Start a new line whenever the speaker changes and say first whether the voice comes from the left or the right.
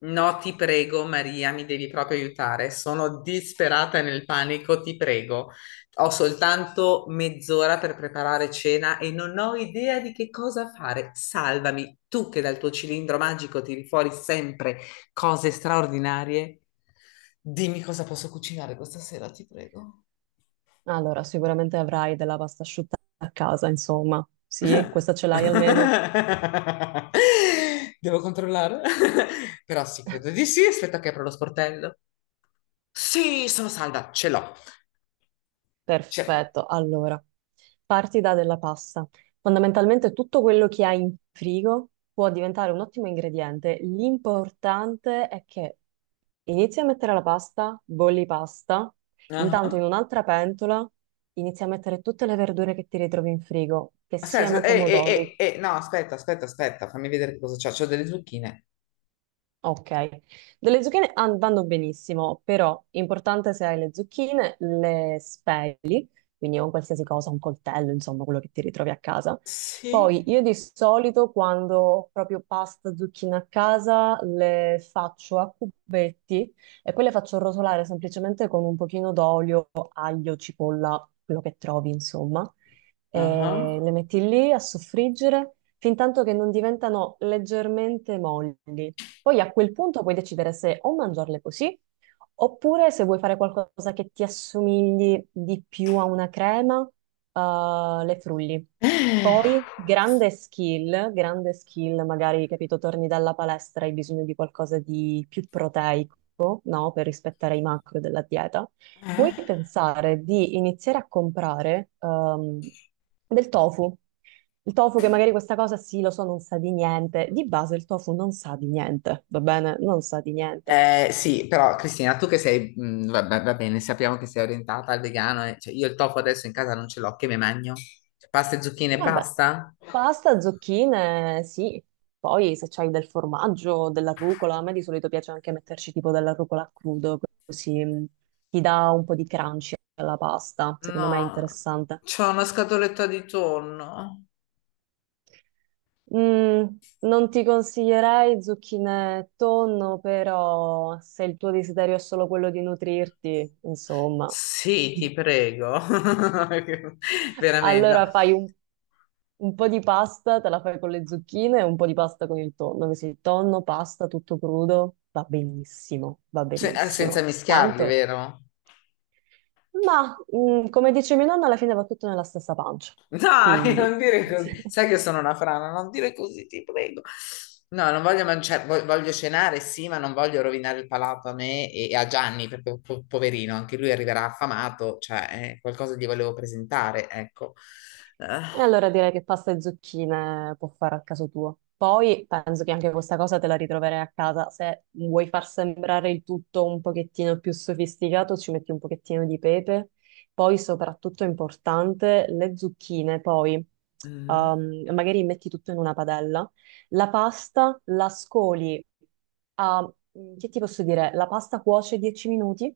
left: No, ti prego, Maria, mi devi proprio aiutare. Sono disperata nel panico, ti prego. Ho soltanto mezz'ora per preparare cena e non ho idea di che cosa fare. Salvami, tu che dal tuo cilindro magico tiri fuori sempre cose straordinarie. Dimmi cosa posso cucinare questa sera, ti prego.
right: Allora, sicuramente avrai della pasta asciutta a casa, insomma. Sì, questa ce l'hai almeno?
left: Devo controllare? Però sì, credo di sì. Aspetta che apro lo sportello. Sì, sono salva, ce l'ho. C'è...
right: Perfetto. Allora, parti da della pasta. Fondamentalmente tutto quello che hai in frigo può diventare un ottimo ingrediente. L'importante è che inizi a mettere la pasta, bolli pasta, intanto in
left: Ah.
right: un'altra pentola inizi a mettere tutte le verdure che ti ritrovi in frigo, che
left: Aspetta,
right: siano pomodori,
left: no, aspetta, aspetta, aspetta, fammi vedere che cosa c'ho. C'ho delle zucchine.
right: ok, delle zucchine vanno benissimo, però importante se hai le zucchine, le spei, quindi un qualsiasi cosa, un coltello, insomma, quello che ti ritrovi a casa.
left: Sì.
right: Poi io di solito quando ho proprio pasta, zucchine a casa, le faccio a cubetti e poi le faccio rosolare semplicemente con un pochino d'olio, aglio, cipolla, quello che trovi, insomma. E
left: Ah.
right: le metti lì a soffriggere fin tanto che non diventano leggermente molli. Poi a quel punto puoi decidere se o mangiarle così oppure se vuoi fare qualcosa che ti assomigli di più a una crema, le frulli.
left: Eh?
right: Poi, grande skill, magari, capito, torni dalla palestra, hai bisogno di qualcosa di più proteico, no? Per rispettare i macro della dieta. Puoi pensare di iniziare a comprare, del tofu. Il tofu, che magari questa cosa sì, lo so, non sa di niente. Di base il tofu non sa di niente, va bene? Non sa di niente.
left: Sì, però Cristina, tu che sei, va bene, sappiamo che sei orientata al vegano, cioè, io il tofu adesso in casa non ce l'ho, che me magno? Cioè, pasta e zucchine e
right: Vabbè,
left: basta?
right: pasta, zucchine, sì. Poi se c'hai del formaggio, della rucola, a me di solito piace anche metterci tipo della rucola a crudo, così ti dà un po' di crunchy alla pasta, secondo me è
left: No,
right: interessante.
left: c'ho una scatoletta di tonno.
right: Mm, Non ti consiglierei zucchine e tonno, però se il tuo desiderio è solo quello di nutrirti, insomma,
left: Sì, ti prego. Veramente, no.
right: allora fai un po' di pasta te la fai con le zucchine e un po' di pasta con il tonno, che se il tonno, pasta tutto crudo, va benissimo, va
left: Senza
right: benissimo.
left: mischiarli,
right: Tanto,
left: vero?
right: ma come dice mia nonna, alla fine va tutto nella stessa pancia.
left: Dai,
right: Quindi,
left: non dire così. Sai che sono una frana, non dire così, ti prego. No, non voglio mangiare, voglio cenare, sì, ma non voglio rovinare il palato a me e a Gianni, perché poverino, anche lui arriverà affamato, cioè, qualcosa gli volevo presentare, ecco. Eh,
right: e allora direi che pasta e zucchine può fare a caso tuo. Poi penso che anche questa cosa te la ritroverai a casa. Se vuoi far sembrare il tutto un pochettino più sofisticato, ci metti un pochettino di pepe. Poi, soprattutto importante, le zucchine. Poi
left: mm,
right: magari metti tutto in una padella. La pasta la scoli a, che ti posso dire? La pasta cuoce 10 minuti.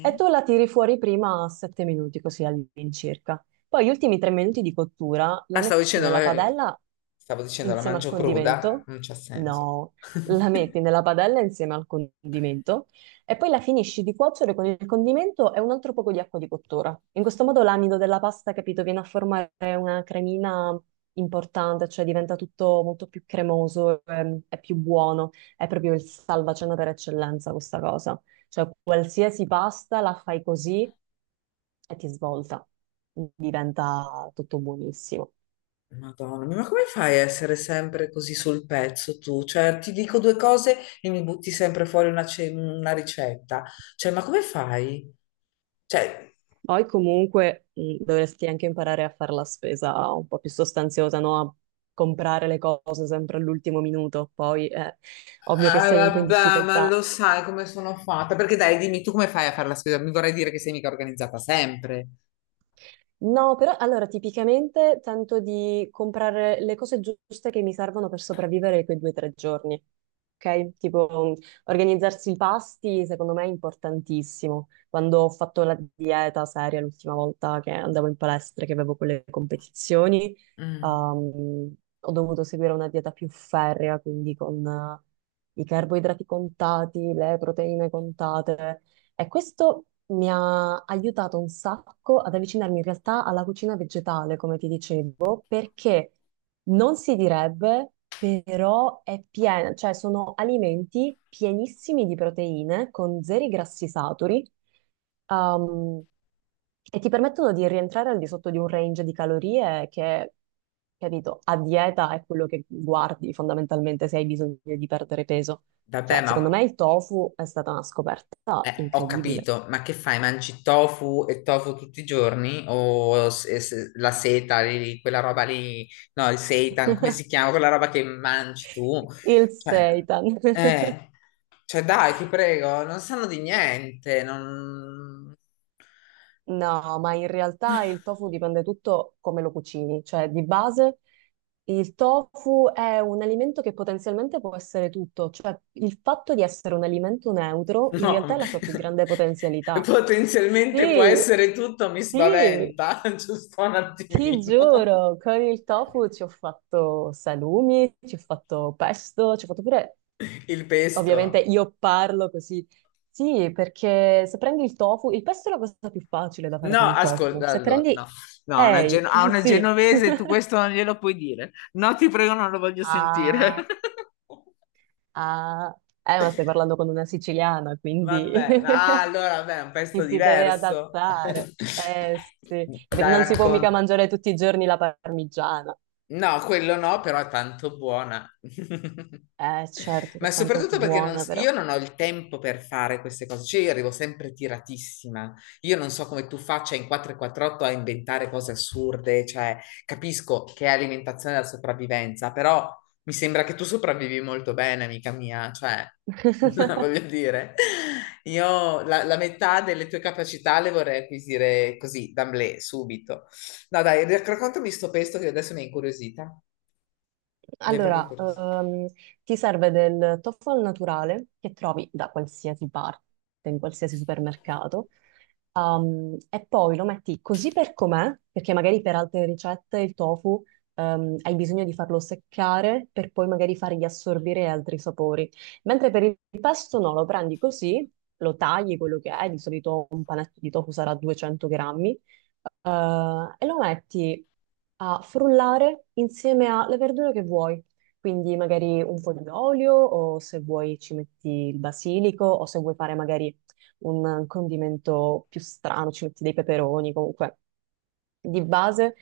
right: E tu la tiri fuori prima a 7 minuti, così all'incirca. Poi gli ultimi 3 minuti di cottura la
left: Ah,
right: metti nella padella
left: stavo dicendo la
right: insieme al
left: mangio cruda,
right: condimento.
left: non c'ha senso.
right: No, la metti nella padella insieme al condimento e poi la finisci di cuocere con il condimento e un altro poco di acqua di cottura. In questo modo l'amido della pasta, capito, viene a formare una cremina importante, cioè diventa tutto molto più cremoso, è più buono, è proprio il salvacena per eccellenza questa cosa. Cioè qualsiasi pasta la fai così e ti svolta, diventa tutto buonissimo.
left: Madonna mia, ma come fai a essere sempre così sul pezzo tu? Cioè, ti dico due cose e mi butti sempre fuori una ricetta. Cioè, ma come fai? Cioè.
right: Poi comunque dovresti anche imparare a fare la spesa un po' più sostanziosa, no? A comprare le cose sempre all'ultimo minuto. Poi è ovvio che
left: Ah,
right: sei un po' in
left: vabbè, ma
right: difficoltà.
left: lo sai come sono fatta? Perché dai, dimmi tu come fai a fare la spesa? Mi vorrei dire che sei mica organizzata sempre.
right: No, però allora tipicamente tento di comprare le cose giuste che mi servono per sopravvivere quei 2 o 3 giorni. Ok? Tipo, organizzarsi i pasti, secondo me è importantissimo. Quando ho fatto la dieta seria l'ultima volta che andavo in palestra, che avevo quelle competizioni,
left: Mm,
right: ho dovuto seguire una dieta più ferrea, quindi con i carboidrati contati, le proteine contate. E questo mi ha aiutato un sacco ad avvicinarmi in realtà alla cucina vegetale, come ti dicevo, perché non si direbbe, però è piena, cioè sono alimenti pienissimi di proteine con zeri grassi saturi. um, e ti permettono di rientrare al di sotto di un range di calorie che, capito, a dieta è quello che guardi fondamentalmente se hai bisogno di perdere peso.
left: vabbè,
right: Cioè,
left: ma
right: secondo me il tofu è stata una scoperta.
left: eh, ho
right: Incredibile.
left: capito, ma che fai? Mangi tofu e tofu tutti i giorni? O la seta, lì, quella roba lì, no, il seitan, come si chiama? Quella roba che mangi tu?
right: Il
left: Cioè,
right: seitan.
left: eh, cioè dai, ti prego, non sanno di niente, non...
right: No, ma in realtà il tofu dipende tutto come lo cucini, cioè di base il tofu è un alimento che potenzialmente può essere tutto, cioè il fatto di essere un alimento neutro in realtà
left: No,
right: è la sua più grande potenzialità.
left: potenzialmente può
right: Sì,
left: essere tutto, mi
right: sì,
left: spaventa, giusto un
right: ti
left: attimino.
right: giuro, con il tofu ci ho fatto salumi, ci ho fatto pesto, ci ho fatto pure...
left: Il pesto.
right: Ovviamente io parlo così. Sì, perché se prendi il tofu, il pesto è la cosa più facile da fare
left: No,
right: con il tofu.
left: ascolta,
right: Se
left: allora,
right: prendi...
left: no, no, una
right: Ehi,
left: a una
right: sì.
left: genovese tu questo non glielo puoi dire. No, ti prego, non lo voglio sentire.
right: Ah, ah. Ma stai parlando con una siciliana, quindi
left: Vabbè, ah, allora, vabbè, è un
right: ci
left: pezzo
right: si deve
left: diverso.
right: adattare. Eh sì,
left: Dai,
right: non si può mica
left: racconta.
right: mangiare tutti i giorni la parmigiana.
left: No, quello no, però è tanto buona.
right: Eh certo, che
left: Ma
right: è tanto
left: soprattutto perché non
right: buona
left: s-
right: però.
left: io non ho il tempo per fare queste cose, cioè io arrivo sempre tiratissima. Io non so come tu faccia in 448 a inventare cose assurde, cioè capisco che è alimentazione della sopravvivenza, però mi sembra che tu sopravvivi molto bene, amica mia, cioè voglio dire, io la metà delle tue capacità le vorrei acquisire così, d'amblè, subito. No, dai, raccontami sto pesto che adesso mi è incuriosita. Mi è proprio
right: Allora,
left: incuriosita.
right: ti serve del tofu al naturale che trovi da qualsiasi parte, in qualsiasi supermercato, e poi lo metti così per com'è, perché magari per altre ricette il tofu, hai bisogno di farlo seccare per poi magari fargli assorbire altri sapori. Mentre per il pesto no, lo prendi così, lo tagli quello che è, di solito un panetto di tofu sarà 200 grammi, e lo metti a frullare insieme alle verdure che vuoi. Quindi magari un po' di olio, o se vuoi ci metti il basilico, o se vuoi fare magari un condimento più strano, ci metti dei peperoni, comunque di base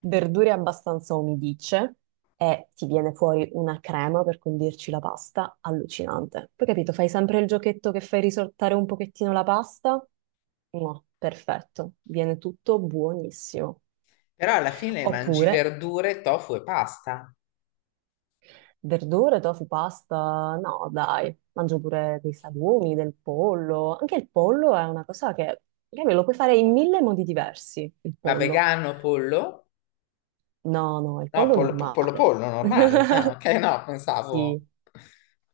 right: verdure abbastanza umidicce, e ti viene fuori una crema per condirci la pasta allucinante. Poi capito, fai sempre il giochetto che fai risottare un pochettino la pasta? No, perfetto, viene tutto buonissimo.
left: Però alla fine mangi
right: Oppure
left: verdure, tofu e pasta.
right: verdure, tofu, pasta? No, dai, mangio pure dei salumi, del pollo. Anche il pollo è una cosa che me lo puoi fare in mille modi diversi, il
left: Ma
right: pollo.
left: vegano, pollo?
right: No, no, il
left: No,
right: pollo
left: pollo, pollo,
right: normale.
left: pollo, normale. Ah, ok, no, pensavo.
right: Sì.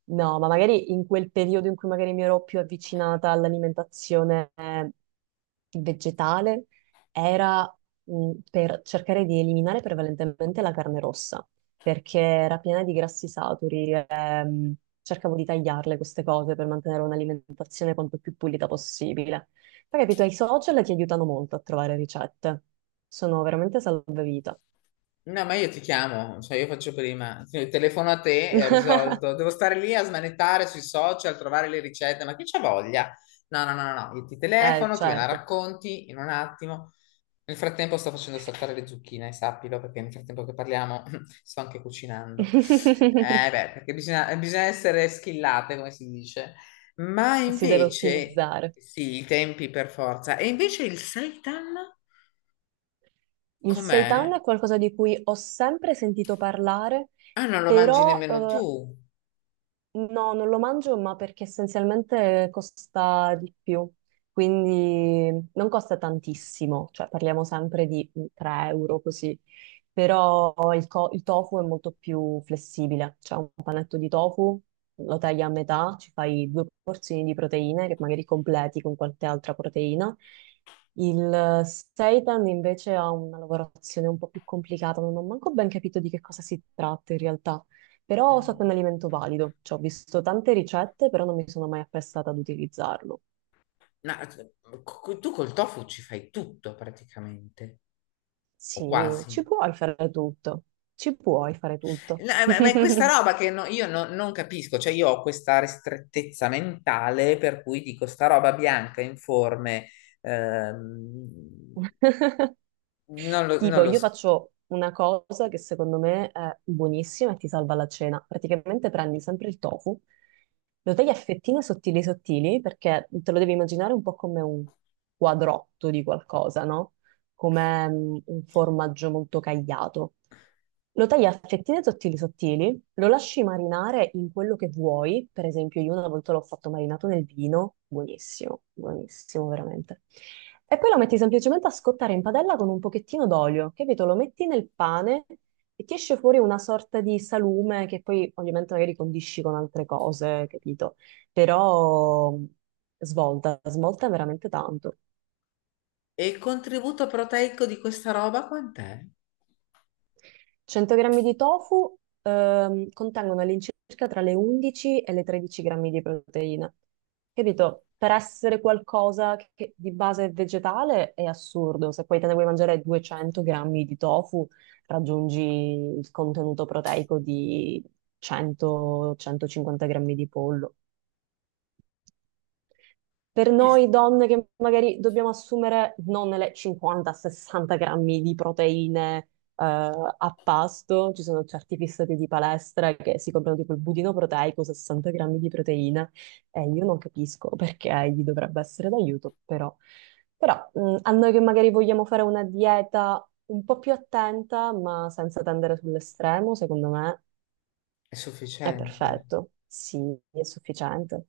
right: No, ma magari in quel periodo in cui magari mi ero più avvicinata all'alimentazione vegetale, era per cercare di eliminare prevalentemente la carne rossa, perché era piena di grassi saturi. Cercavo di tagliarle queste cose per mantenere un'alimentazione quanto più pulita possibile. Poi, capito, i social ti aiutano molto a trovare ricette. Sono veramente salvavita.
left: No, ma io ti chiamo, cioè io faccio prima, sì, telefono a te e ho risolto. Devo stare lì a smanettare sui social, trovare le ricette, ma chi c'ha voglia? No, no, no, no, no, io ti telefono, tu me la
right: Certo.
left: racconti in un attimo. Nel frattempo sto facendo saltare le zucchine, sappilo, perché nel frattempo che parliamo sto anche cucinando. Eh beh, perché bisogna essere schillate, come si dice. Ma
right: Si deve
left: invece,
right: ottimizzare.
left: sì, i tempi per forza. E invece il seitan
right: Il seitan
left: com'è?
right: è qualcosa di cui ho sempre sentito parlare,
left: Ah, non lo mangi
right: però
left: nemmeno tu.
right: no, non lo mangio, ma perché essenzialmente costa di più, quindi non costa tantissimo, cioè parliamo sempre di 3 euro così, però il tofu è molto più flessibile, cioè un panetto di tofu lo tagli a metà, ci fai due porzioni di proteine che magari completi con qualche altra proteina. Il seitan invece ha una lavorazione un po' più complicata, non ho manco ben capito di che cosa si tratta in realtà. Però so che è
left: Mm.
right: un alimento valido, cioè, ho visto tante ricette, però non mi sono mai apprestata ad utilizzarlo.
left: No, tu col tofu ci fai tutto praticamente, o
right: Sì,
left: quasi.
right: ci puoi fare tutto, ci puoi fare tutto.
left: No, ma è questa roba che io non capisco, cioè io ho questa ristrettezza mentale per cui dico sta roba bianca, informe, ehm, non
right: Tipo,
left: lo
right: io
left: so.
right: faccio una cosa che secondo me è buonissima e ti salva la cena. Praticamente prendi sempre il tofu, lo tagli a fettine sottili sottili, perché te lo devi immaginare un po' come un quadrotto di qualcosa, no? Come un formaggio molto cagliato. Lo tagli a fettine sottili sottili, lo lasci marinare in quello che vuoi, per esempio io una volta l'ho fatto marinato nel vino, buonissimo, buonissimo veramente. E poi lo metti semplicemente a scottare in padella con un pochettino d'olio, capito? Lo metti nel pane e ti esce fuori una sorta di salume che poi ovviamente magari condisci con altre cose, capito? Però svolta, svolta veramente tanto.
left: E il contributo proteico di questa roba quant'è?
right: 100 grammi di tofu contengono all'incirca tra le 11 e le 13 grammi di proteine. Capito? Per essere qualcosa che di base è vegetale è assurdo. Se poi te ne vuoi mangiare 200 grammi di tofu, raggiungi il contenuto proteico di 100-150 grammi di pollo. Per
left: È
right: noi donne che magari dobbiamo assumere non le 50-60 grammi di proteine a pasto, ci sono certi fissati di palestra che si comprano tipo il budino proteico, 60 grammi di proteine, e io non capisco perché gli dovrebbe essere d'aiuto, però, a noi che magari vogliamo fare una dieta un po' più attenta, ma senza tendere sull'estremo, secondo me
left: è
right: è
left: sufficiente.
right: perfetto, sì, è sufficiente.